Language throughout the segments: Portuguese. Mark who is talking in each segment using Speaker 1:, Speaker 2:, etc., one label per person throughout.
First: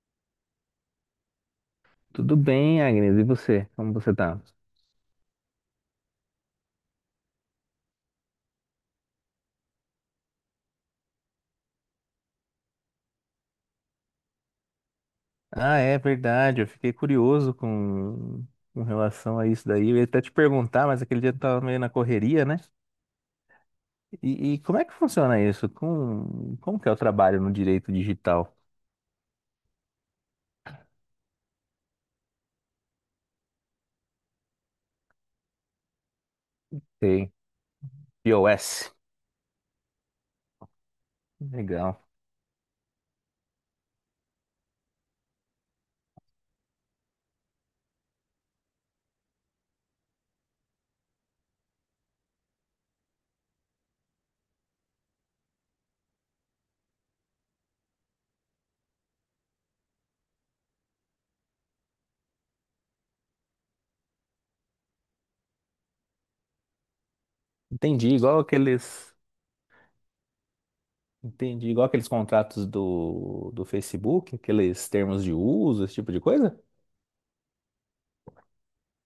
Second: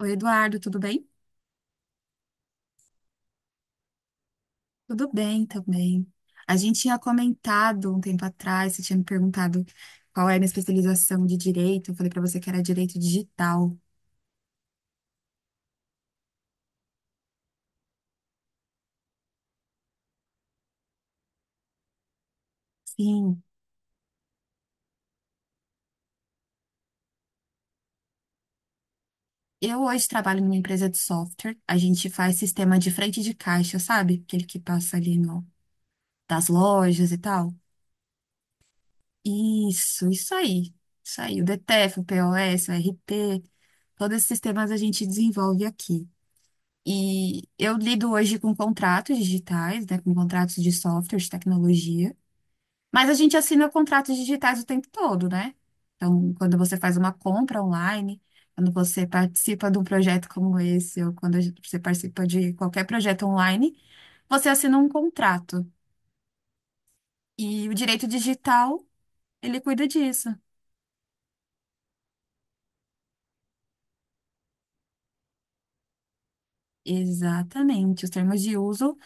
Speaker 1: Oi, Eduardo, tudo bem?
Speaker 2: Tudo bem, Agnes? E você? Como você tá?
Speaker 1: Tudo bem também. A gente tinha comentado um tempo atrás, você tinha me perguntado qual é a minha especialização de direito. Eu falei para você que era direito digital.
Speaker 2: Ah, é verdade. Eu fiquei curioso com relação a isso daí. Eu ia até te perguntar, mas aquele dia eu tava meio na correria, né?
Speaker 1: Sim,
Speaker 2: E como é que funciona isso? Como que é o trabalho no direito digital?
Speaker 1: eu hoje trabalho numa empresa de software. A gente faz sistema de frente de caixa, sabe? Aquele que passa ali no, das lojas e
Speaker 2: Sei.
Speaker 1: tal.
Speaker 2: iOS.
Speaker 1: Isso aí. Isso aí. O DTF,
Speaker 2: Legal.
Speaker 1: o POS, o RP, todos esses sistemas a gente desenvolve aqui. E eu lido hoje com contratos digitais, né, com contratos de software, de tecnologia, mas a gente assina contratos digitais o tempo todo, né? Então, quando você faz uma compra online, quando você participa de um projeto como esse, ou quando você participa de qualquer projeto online, você assina um contrato. E o direito
Speaker 2: Entendi, igual
Speaker 1: digital,
Speaker 2: aqueles,
Speaker 1: ele cuida disso.
Speaker 2: Entendi, igual aqueles contratos do Facebook, aqueles termos de uso, esse tipo de coisa?
Speaker 1: Exatamente, os termos de uso.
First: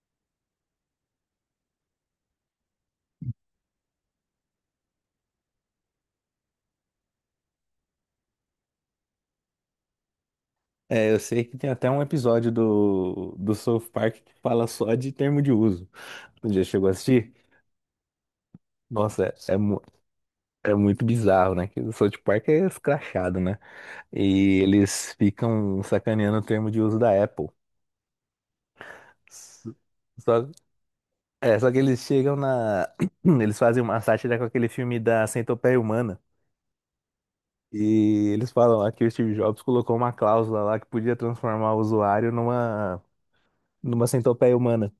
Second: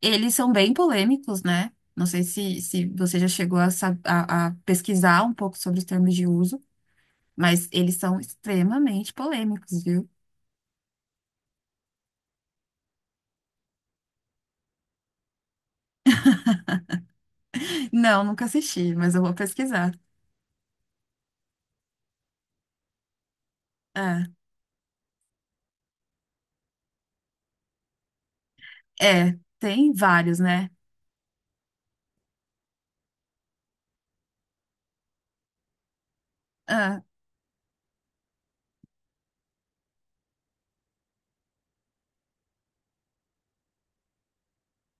Speaker 1: Eles são bem polêmicos, né? Não sei se você já chegou a pesquisar um pouco sobre os termos de uso, mas eles são extremamente polêmicos, viu?
Speaker 2: É, eu sei que tem até um episódio do South Park que fala só de termo de uso. Já chegou a assistir?
Speaker 1: Não, nunca assisti, mas eu
Speaker 2: Nossa,
Speaker 1: vou pesquisar.
Speaker 2: é muito bizarro, né? Que o South Park é escrachado, né?
Speaker 1: Ah,
Speaker 2: E eles ficam sacaneando o termo de uso da Apple.
Speaker 1: é,
Speaker 2: S-
Speaker 1: tem vários,
Speaker 2: Só,
Speaker 1: né?
Speaker 2: só que eles chegam na. Eles fazem uma sátira com aquele filme da Centopeia Humana.
Speaker 1: Ah,
Speaker 2: E eles falam lá que o Steve Jobs colocou uma cláusula lá que podia transformar o usuário numa centopeia humana.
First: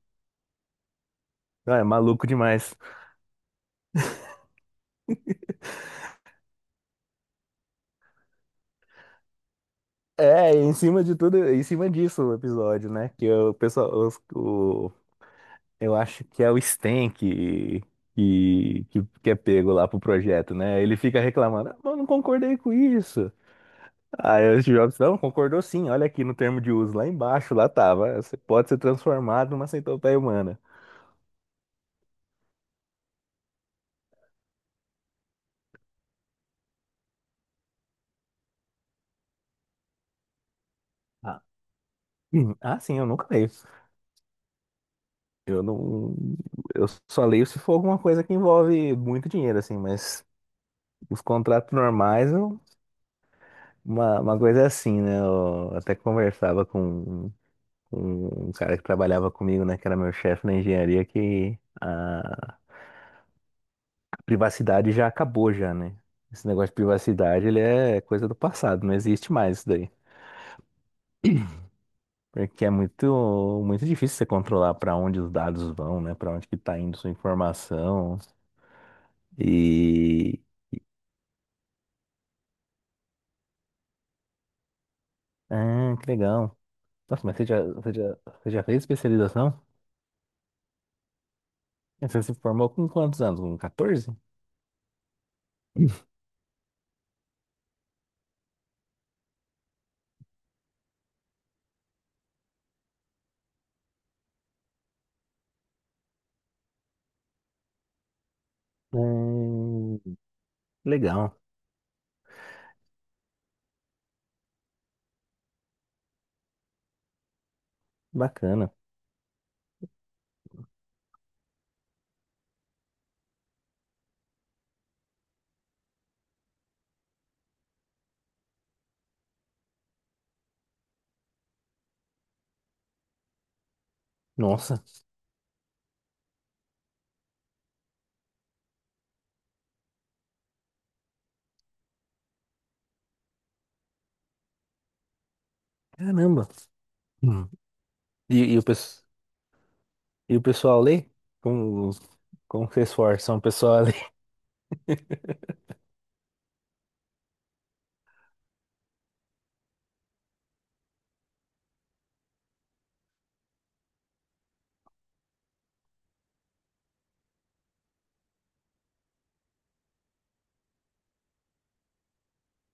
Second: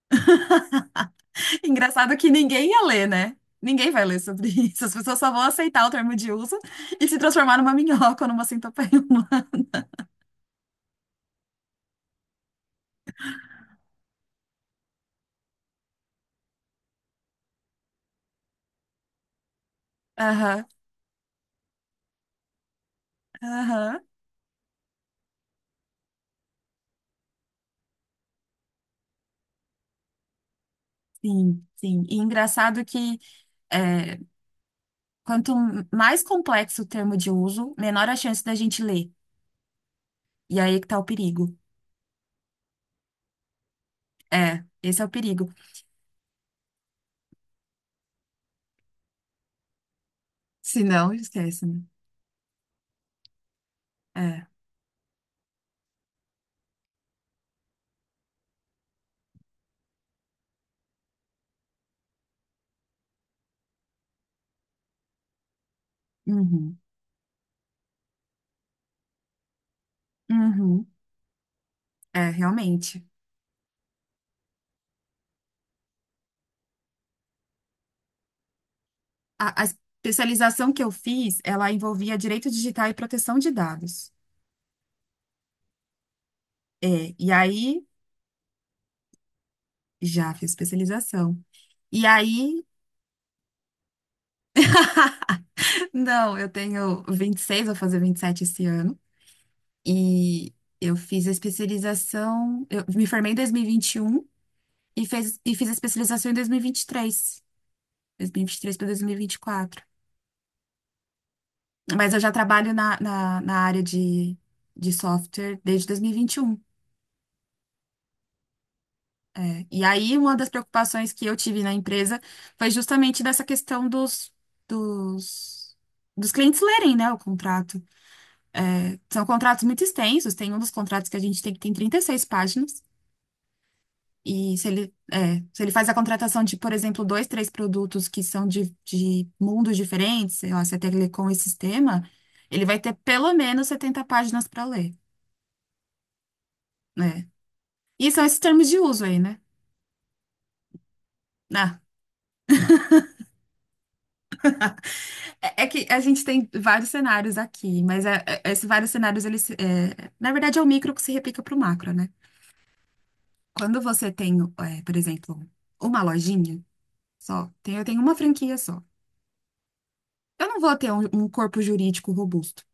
Speaker 2: Ah, é
Speaker 1: engraçado
Speaker 2: maluco
Speaker 1: que ninguém
Speaker 2: demais.
Speaker 1: ia ler, né? Ninguém vai ler sobre isso. As pessoas só vão aceitar o termo de uso e se transformar numa minhoca ou numa centopeia humana.
Speaker 2: É, e em cima de tudo, em cima disso o episódio, né? Que o pessoal, o eu acho que é o Sten que é pego lá pro projeto,
Speaker 1: Aham,
Speaker 2: né? Ele fica reclamando, ah, mas eu não concordei com isso.
Speaker 1: aham.
Speaker 2: Aí o Steve Jobs, não, concordou sim, olha aqui no termo de uso, lá embaixo, lá tava. Você pode ser transformado numa centopeia humana.
Speaker 1: Sim, sim. E engraçado que. é, Quanto mais complexo o termo de uso, menor a chance da gente ler. E aí é que tá o
Speaker 2: Ah,
Speaker 1: perigo.
Speaker 2: sim, eu nunca leio.
Speaker 1: É, esse é o perigo.
Speaker 2: Eu não. Eu só leio se for alguma coisa que envolve muito dinheiro, assim, mas
Speaker 1: Se não,
Speaker 2: os
Speaker 1: esquece,
Speaker 2: contratos
Speaker 1: né?
Speaker 2: normais, uma
Speaker 1: É.
Speaker 2: coisa é assim, né? Eu até conversava com. um cara que trabalhava comigo, né, que era meu chefe na engenharia, que a privacidade já acabou já, né? Esse negócio de
Speaker 1: Uhum.
Speaker 2: privacidade, ele é coisa do passado, não existe mais isso daí.
Speaker 1: Uhum. É,
Speaker 2: Porque é
Speaker 1: realmente.
Speaker 2: muito difícil você controlar para onde os dados vão, né? Para onde que tá indo sua informação.
Speaker 1: A
Speaker 2: E...
Speaker 1: especialização que eu fiz, ela envolvia direito digital e proteção de dados.
Speaker 2: Ah, que legal.
Speaker 1: É,
Speaker 2: Nossa,
Speaker 1: e
Speaker 2: mas
Speaker 1: aí,
Speaker 2: você já fez especialização?
Speaker 1: já fiz especialização. E
Speaker 2: Você se
Speaker 1: aí,
Speaker 2: formou com quantos anos? Com 14?
Speaker 1: não, eu tenho 26, vou fazer 27 esse ano. E eu fiz a especialização, eu me formei em dois mil e vinte e um. E fiz a especialização em 2023, 2023 para 2024.
Speaker 2: Hum, legal,
Speaker 1: Mas eu já trabalho na área de software desde 2021.
Speaker 2: bacana.
Speaker 1: É. E aí, uma das preocupações que eu tive na empresa foi justamente dessa questão dos, dos clientes lerem, né, o contrato. É, são contratos muito extensos, tem um dos contratos que a gente tem que tem 36 páginas. E se
Speaker 2: Nossa.
Speaker 1: ele, se ele faz a contratação de, por exemplo, dois, três produtos que são de mundos diferentes, sei lá, se é telecom e sistema, ele vai ter pelo menos 70 páginas para ler,
Speaker 2: Caramba.
Speaker 1: né?
Speaker 2: Hum.
Speaker 1: E são
Speaker 2: E,
Speaker 1: esses
Speaker 2: e o,
Speaker 1: termos de uso
Speaker 2: pes-
Speaker 1: aí, né?
Speaker 2: e o pessoal lê?
Speaker 1: Ah,
Speaker 2: Como, como vocês forçam o pessoal a ler?
Speaker 1: é, é que a gente tem vários cenários aqui, mas esses vários cenários, eles, na verdade, é o micro que se replica para o macro, né? Quando você tem, por exemplo, uma lojinha só, eu tenho uma franquia só. Eu não vou ter um corpo jurídico robusto.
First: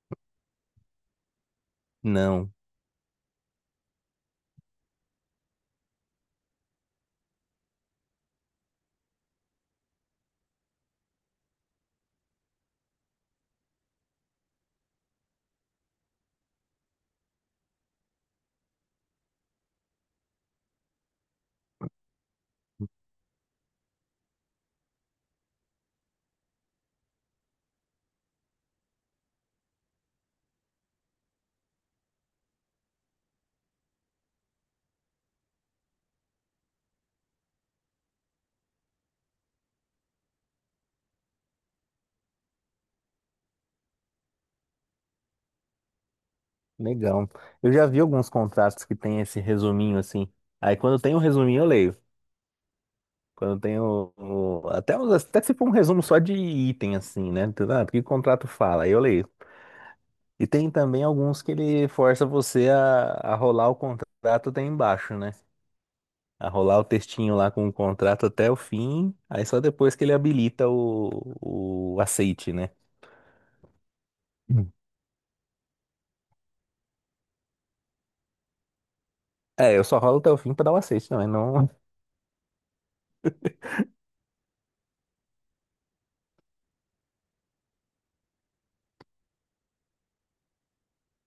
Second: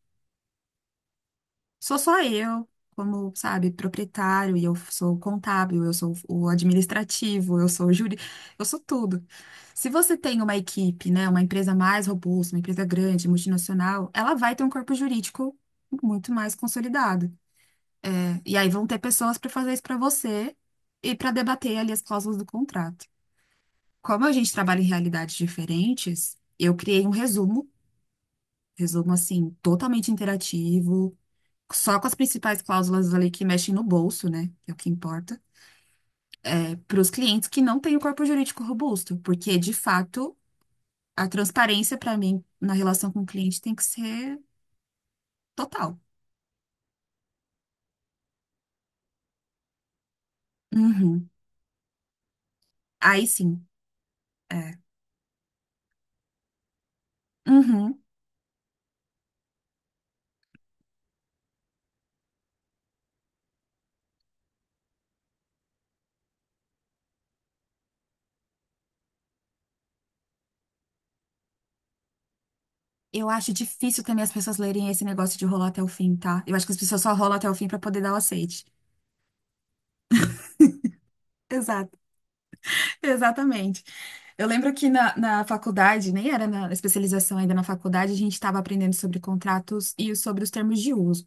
Speaker 1: Sou só
Speaker 2: Não.
Speaker 1: eu, como, sabe, proprietário, e eu sou o contábil, eu sou o administrativo, eu sou o júri, eu sou tudo. Se você tem uma equipe, né, uma empresa mais robusta, uma empresa grande, multinacional, ela vai ter um corpo jurídico muito mais consolidado. É, e aí vão ter pessoas para fazer isso para você e para debater ali as cláusulas do contrato. Como a gente trabalha em realidades diferentes, eu criei um resumo, resumo assim, totalmente interativo só com as principais cláusulas ali que mexem no bolso, né? Que é o que importa. É para os clientes que não têm o corpo jurídico robusto, porque de fato a transparência para mim na relação com o cliente tem que ser total.
Speaker 2: Legal. Eu já vi alguns contratos que tem esse resuminho assim. Aí quando tem o
Speaker 1: Uhum.
Speaker 2: resuminho eu leio.
Speaker 1: Aí
Speaker 2: Quando
Speaker 1: sim.
Speaker 2: tem
Speaker 1: É.
Speaker 2: até, até se for um resumo só de item assim, né? Tudo, ah, o que
Speaker 1: Uhum.
Speaker 2: o contrato fala? Aí eu leio. E tem também alguns que ele força você a rolar o contrato até embaixo, né? A rolar o textinho lá com o contrato até o fim, aí só depois que ele habilita o aceite, né?
Speaker 1: Eu acho difícil também as pessoas
Speaker 2: Hum.
Speaker 1: lerem esse negócio de rolar até o fim, tá? Eu acho que as pessoas só rolam até o fim para poder dar o aceite.
Speaker 2: É, eu só rolo até o fim pra dar o aceite, não, é não
Speaker 1: Exato. Exatamente. Eu lembro que na faculdade, nem era na especialização ainda na faculdade, a gente estava aprendendo sobre contratos e sobre os termos de uso.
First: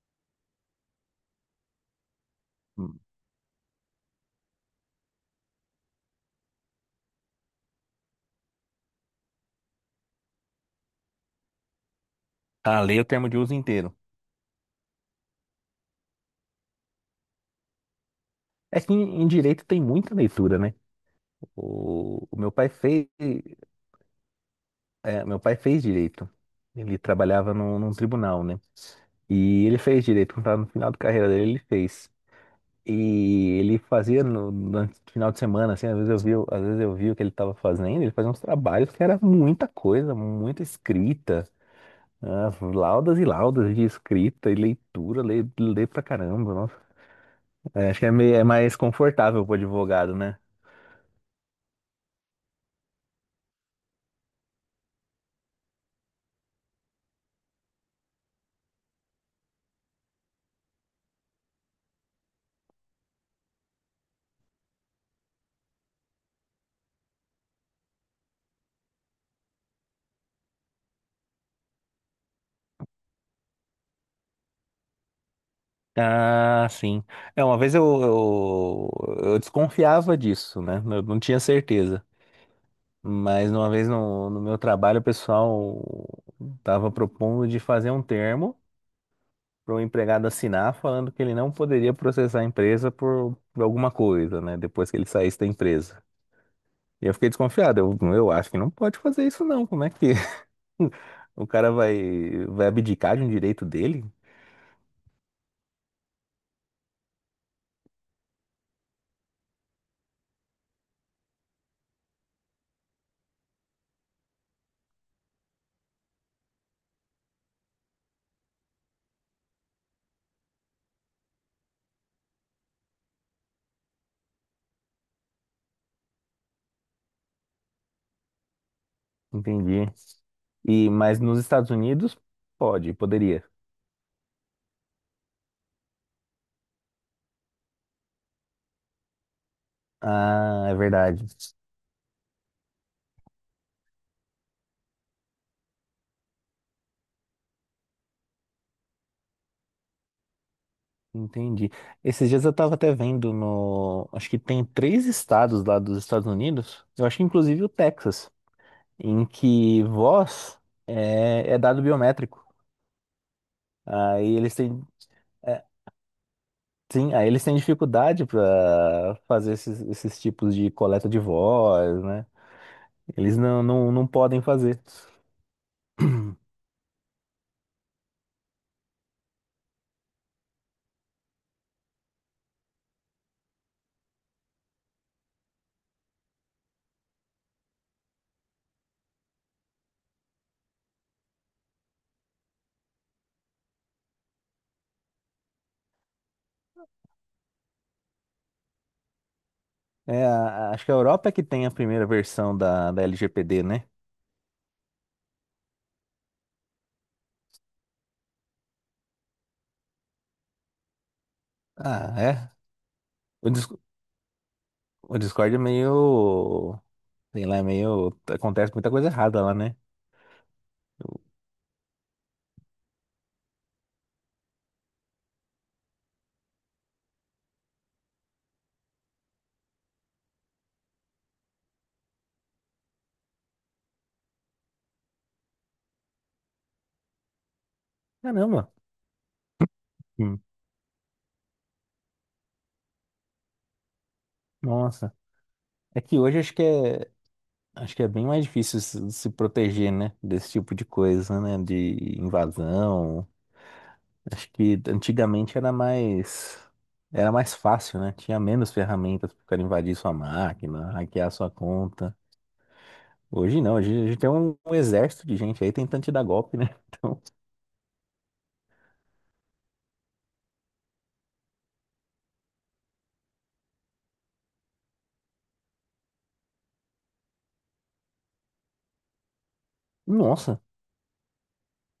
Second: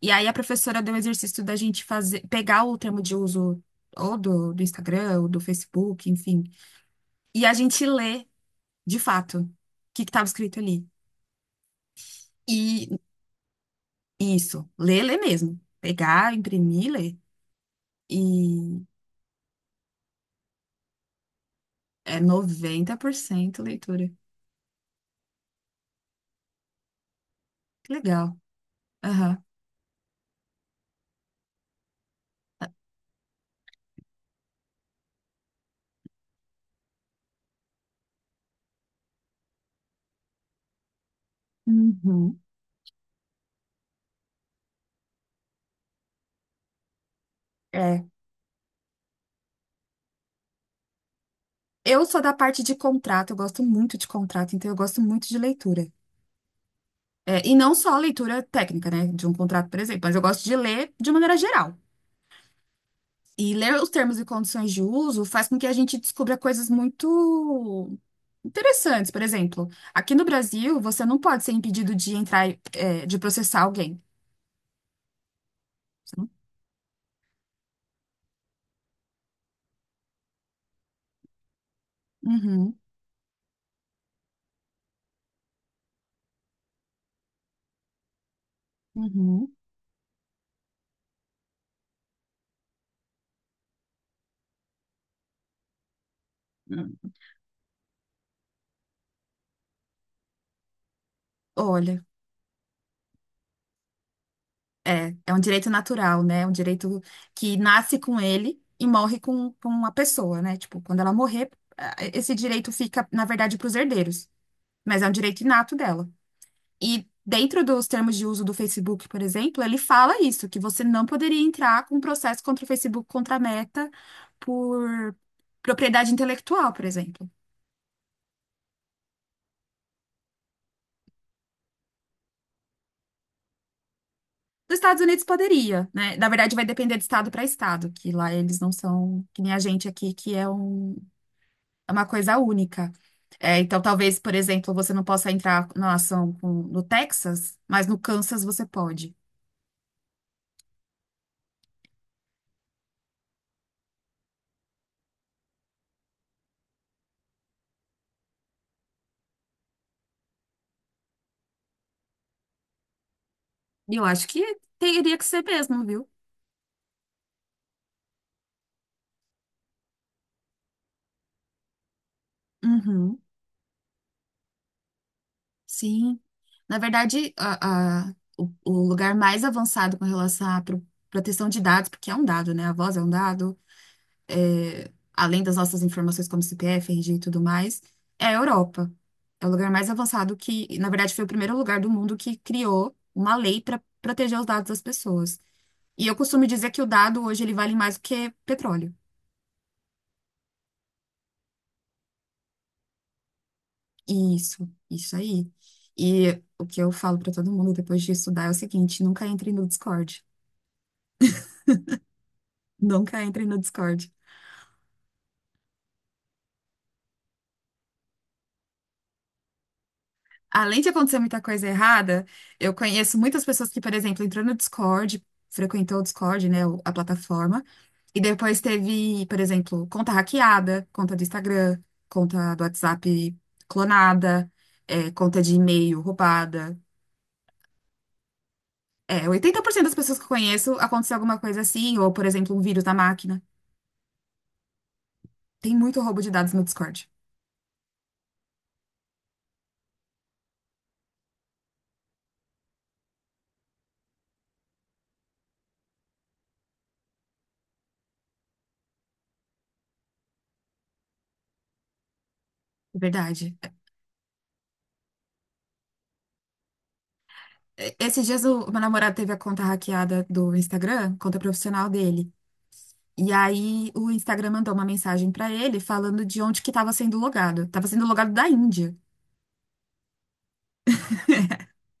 Speaker 1: E aí a professora deu o exercício da gente fazer, pegar o termo de uso ou do Instagram, ou do Facebook, enfim, e a gente lê de fato o que estava escrito ali.
Speaker 2: a
Speaker 1: E
Speaker 2: ler o termo de uso inteiro.
Speaker 1: isso, ler, ler mesmo. Pegar, imprimir, ler. E
Speaker 2: É que em direito tem muita leitura, né?
Speaker 1: é
Speaker 2: O meu pai
Speaker 1: noventa
Speaker 2: fez,
Speaker 1: por cento leitura.
Speaker 2: meu pai fez direito. Ele trabalhava num
Speaker 1: Que legal.
Speaker 2: tribunal, né?
Speaker 1: Aham.
Speaker 2: E ele fez direito, quando tava no final da carreira dele, ele fez. E ele fazia no final de semana, assim, às vezes eu vi o que ele estava fazendo, ele fazia uns trabalhos que era muita coisa, muita escrita,
Speaker 1: Uhum.
Speaker 2: ah, laudas e laudas de escrita e leitura, lê, lê pra caramba, nossa. É, acho
Speaker 1: É.
Speaker 2: que é, meio, é mais confortável pro advogado, né?
Speaker 1: Eu sou da parte de contrato, eu gosto muito de contrato, então eu gosto muito de leitura. É, e não só a leitura técnica, né, de um contrato, por exemplo, mas eu gosto de ler de maneira geral. E ler os termos e condições de uso faz com que a gente descubra coisas muito interessantes. Por exemplo, aqui no Brasil, você não pode ser impedido de entrar, de processar alguém. Você não-
Speaker 2: Ah, sim. É, uma vez eu desconfiava disso, né? Eu não tinha certeza.
Speaker 1: Uhum,
Speaker 2: Mas uma vez no meu trabalho, o pessoal estava propondo de fazer um termo
Speaker 1: uhum.
Speaker 2: para o empregado assinar falando que ele não poderia processar a empresa por alguma coisa, né? Depois que ele saísse da empresa. E
Speaker 1: Hum.
Speaker 2: eu fiquei desconfiado. Eu acho que não pode fazer isso não. Como é que o
Speaker 1: Olha,
Speaker 2: vai abdicar de um direito dele?
Speaker 1: é um direito natural, né? É um direito que nasce com ele e morre com uma pessoa, né? Tipo, quando ela morrer, esse direito fica, na verdade, para os herdeiros, mas é um direito inato dela. E dentro dos termos de uso do Facebook, por exemplo, ele fala isso, que você não poderia entrar com um processo contra o Facebook, contra a Meta, por propriedade intelectual, por exemplo.
Speaker 2: Entendi. E mas nos Estados Unidos poderia.
Speaker 1: Nos Estados Unidos poderia, né? Na verdade, vai depender de estado para estado, que lá eles não são que nem a gente aqui, que é
Speaker 2: Ah, é
Speaker 1: um,
Speaker 2: verdade.
Speaker 1: é uma coisa única. É, então, talvez, por exemplo, você não possa entrar na ação no Texas, mas no Kansas você pode.
Speaker 2: Entendi. Esses dias eu estava até vendo no, acho que tem três estados lá dos Estados Unidos. Eu acho que inclusive o Texas, em que voz é dado biométrico.
Speaker 1: E eu acho
Speaker 2: Aí eles
Speaker 1: que
Speaker 2: têm,
Speaker 1: teria que ser
Speaker 2: é,
Speaker 1: mesmo, viu?
Speaker 2: sim, aí eles têm dificuldade para fazer esses tipos de coleta de voz, né?
Speaker 1: Uhum.
Speaker 2: Eles não podem fazer.
Speaker 1: Sim. Na verdade, o lugar mais avançado com relação à proteção de dados, porque é um dado, né? A voz é um dado, além das nossas informações como CPF, RG e tudo mais, é a Europa. É o lugar mais avançado que, na verdade, foi o primeiro lugar do mundo que criou uma lei para proteger os dados das pessoas. E eu costumo dizer que o dado hoje ele vale mais do que petróleo.
Speaker 2: É, a- acho que a Europa é que tem a primeira versão da LGPD, né?
Speaker 1: Isso aí. E o que eu falo para todo mundo depois de estudar é o seguinte: nunca entre no Discord.
Speaker 2: Ah, é.
Speaker 1: Nunca entre
Speaker 2: O,
Speaker 1: no
Speaker 2: Dis-
Speaker 1: Discord.
Speaker 2: o Discord é meio. Sei lá, é meio. Acontece muita coisa errada lá, né?
Speaker 1: Além de acontecer
Speaker 2: Eu-
Speaker 1: muita coisa errada, eu conheço muitas pessoas que, por exemplo, entrou no Discord, frequentou o Discord, né, a plataforma, e depois teve, por exemplo, conta hackeada, conta do Instagram, conta do WhatsApp clonada, conta de e-mail roubada.
Speaker 2: Caramba.
Speaker 1: É, 80% das pessoas que eu
Speaker 2: Hum.
Speaker 1: conheço aconteceu alguma coisa assim, ou, por exemplo, um vírus na máquina.
Speaker 2: Nossa.
Speaker 1: Tem muito
Speaker 2: É que
Speaker 1: roubo de
Speaker 2: hoje
Speaker 1: dados no Discord.
Speaker 2: acho que é bem mais difícil se proteger, né? Desse tipo de coisa, né? De invasão. Acho que era mais fácil, né? Tinha menos ferramentas para invadir sua máquina, hackear sua conta.
Speaker 1: Verdade.
Speaker 2: Hoje não, hoje a gente tem um exército de gente aí tentando te dar golpe, né? Então,
Speaker 1: Esses dias o meu namorado teve a conta hackeada do Instagram, conta profissional dele. E aí o Instagram mandou uma mensagem pra ele falando de onde que estava sendo logado. Tava sendo logado da Índia.
Speaker 2: nossa.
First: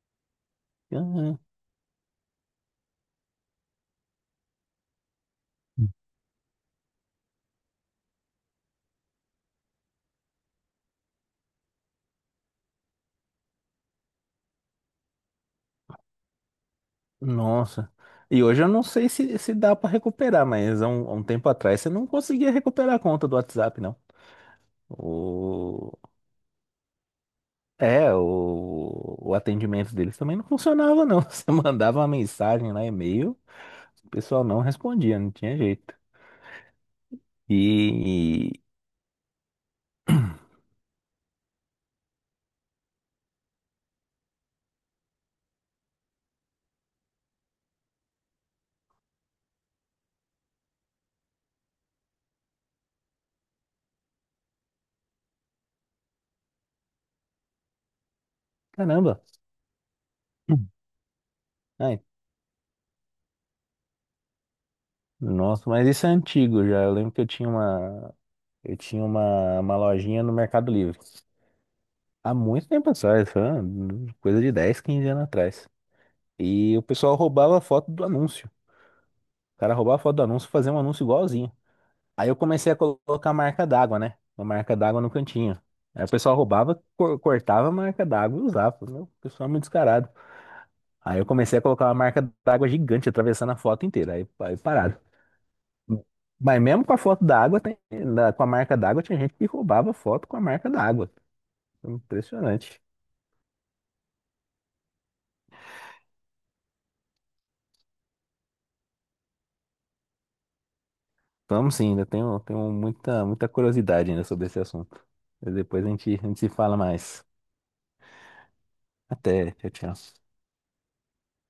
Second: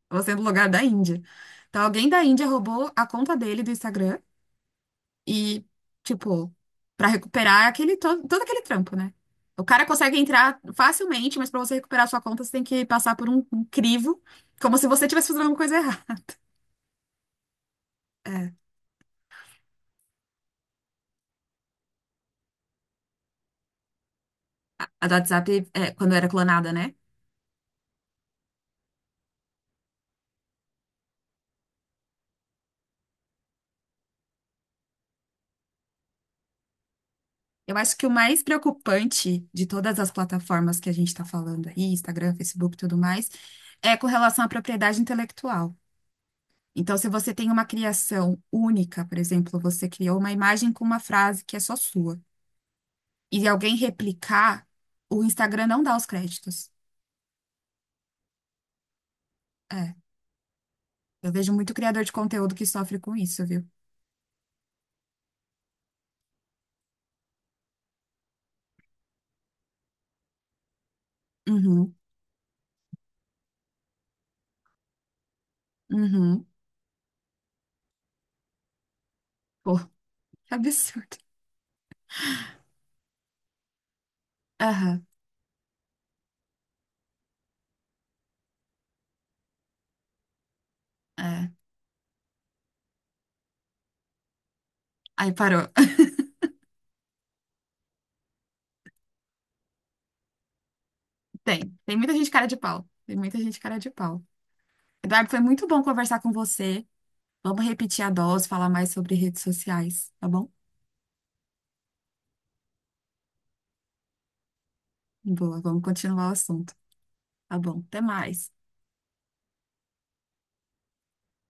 Speaker 1: Tava sendo logado da Índia.
Speaker 2: Ah,
Speaker 1: Então alguém da Índia roubou a conta dele do Instagram. E, tipo, pra recuperar todo aquele trampo, né? O cara consegue entrar facilmente, mas pra você recuperar a sua conta, você tem que passar por um crivo, como se você estivesse fazendo alguma coisa errada.
Speaker 2: nossa. E
Speaker 1: É,
Speaker 2: hoje eu não sei se, se dá para recuperar, mas há um tempo atrás você não conseguia recuperar a conta do WhatsApp, não.
Speaker 1: a do WhatsApp,
Speaker 2: O...
Speaker 1: quando era clonada, né?
Speaker 2: É, o atendimento deles também não funcionava, não. Você mandava uma mensagem lá, e-mail, o pessoal não respondia, não tinha jeito. E.
Speaker 1: Eu acho que o mais
Speaker 2: e-
Speaker 1: preocupante de todas as plataformas que a gente está falando aí, Instagram, Facebook e tudo mais, é com relação à propriedade intelectual. Então, se você tem uma criação única, por exemplo, você criou uma imagem com uma frase que é só sua, e alguém replicar, o Instagram não dá os créditos.
Speaker 2: Caramba!
Speaker 1: É,
Speaker 2: Hum.
Speaker 1: eu vejo muito
Speaker 2: Ai,
Speaker 1: criador de conteúdo que sofre com isso, viu?
Speaker 2: nossa, mas isso é antigo já. Eu lembro que eu tinha uma. Eu tinha uma lojinha no Mercado Livre.
Speaker 1: Uhum,
Speaker 2: Há muito tempo atrás, foi uma coisa de 10 15 anos atrás.
Speaker 1: uhum.
Speaker 2: E o pessoal roubava a foto do anúncio. O cara
Speaker 1: Pô,
Speaker 2: roubava a foto do anúncio e
Speaker 1: que
Speaker 2: fazia um anúncio
Speaker 1: absurdo.
Speaker 2: igualzinho. Aí eu comecei a colocar marca d'água, né? Uma marca d'água
Speaker 1: Aham,
Speaker 2: no cantinho. Aí o pessoal roubava, cortava a marca d'água e usava. Falei, meu, o pessoal é muito descarado. Aí eu
Speaker 1: é.
Speaker 2: comecei a colocar uma marca d'água gigante, atravessando a foto inteira. Aí parado.
Speaker 1: Aí parou.
Speaker 2: Mas mesmo com a foto d'água, tem- da- com a marca d'água, tinha gente que roubava foto com a marca d'água.
Speaker 1: Tem muita gente cara de
Speaker 2: Impressionante.
Speaker 1: pau. Tem muita gente cara de pau. Eduardo, foi muito bom conversar com você. Vamos repetir a dose, falar mais sobre redes sociais, tá bom?
Speaker 2: Vamos sim, ainda tenho, muita curiosidade ainda sobre esse assunto. Mas
Speaker 1: Boa, vamos
Speaker 2: depois a
Speaker 1: continuar o
Speaker 2: gente se
Speaker 1: assunto.
Speaker 2: fala mais.
Speaker 1: Tá bom, até mais.
Speaker 2: Até, tchau, tchau.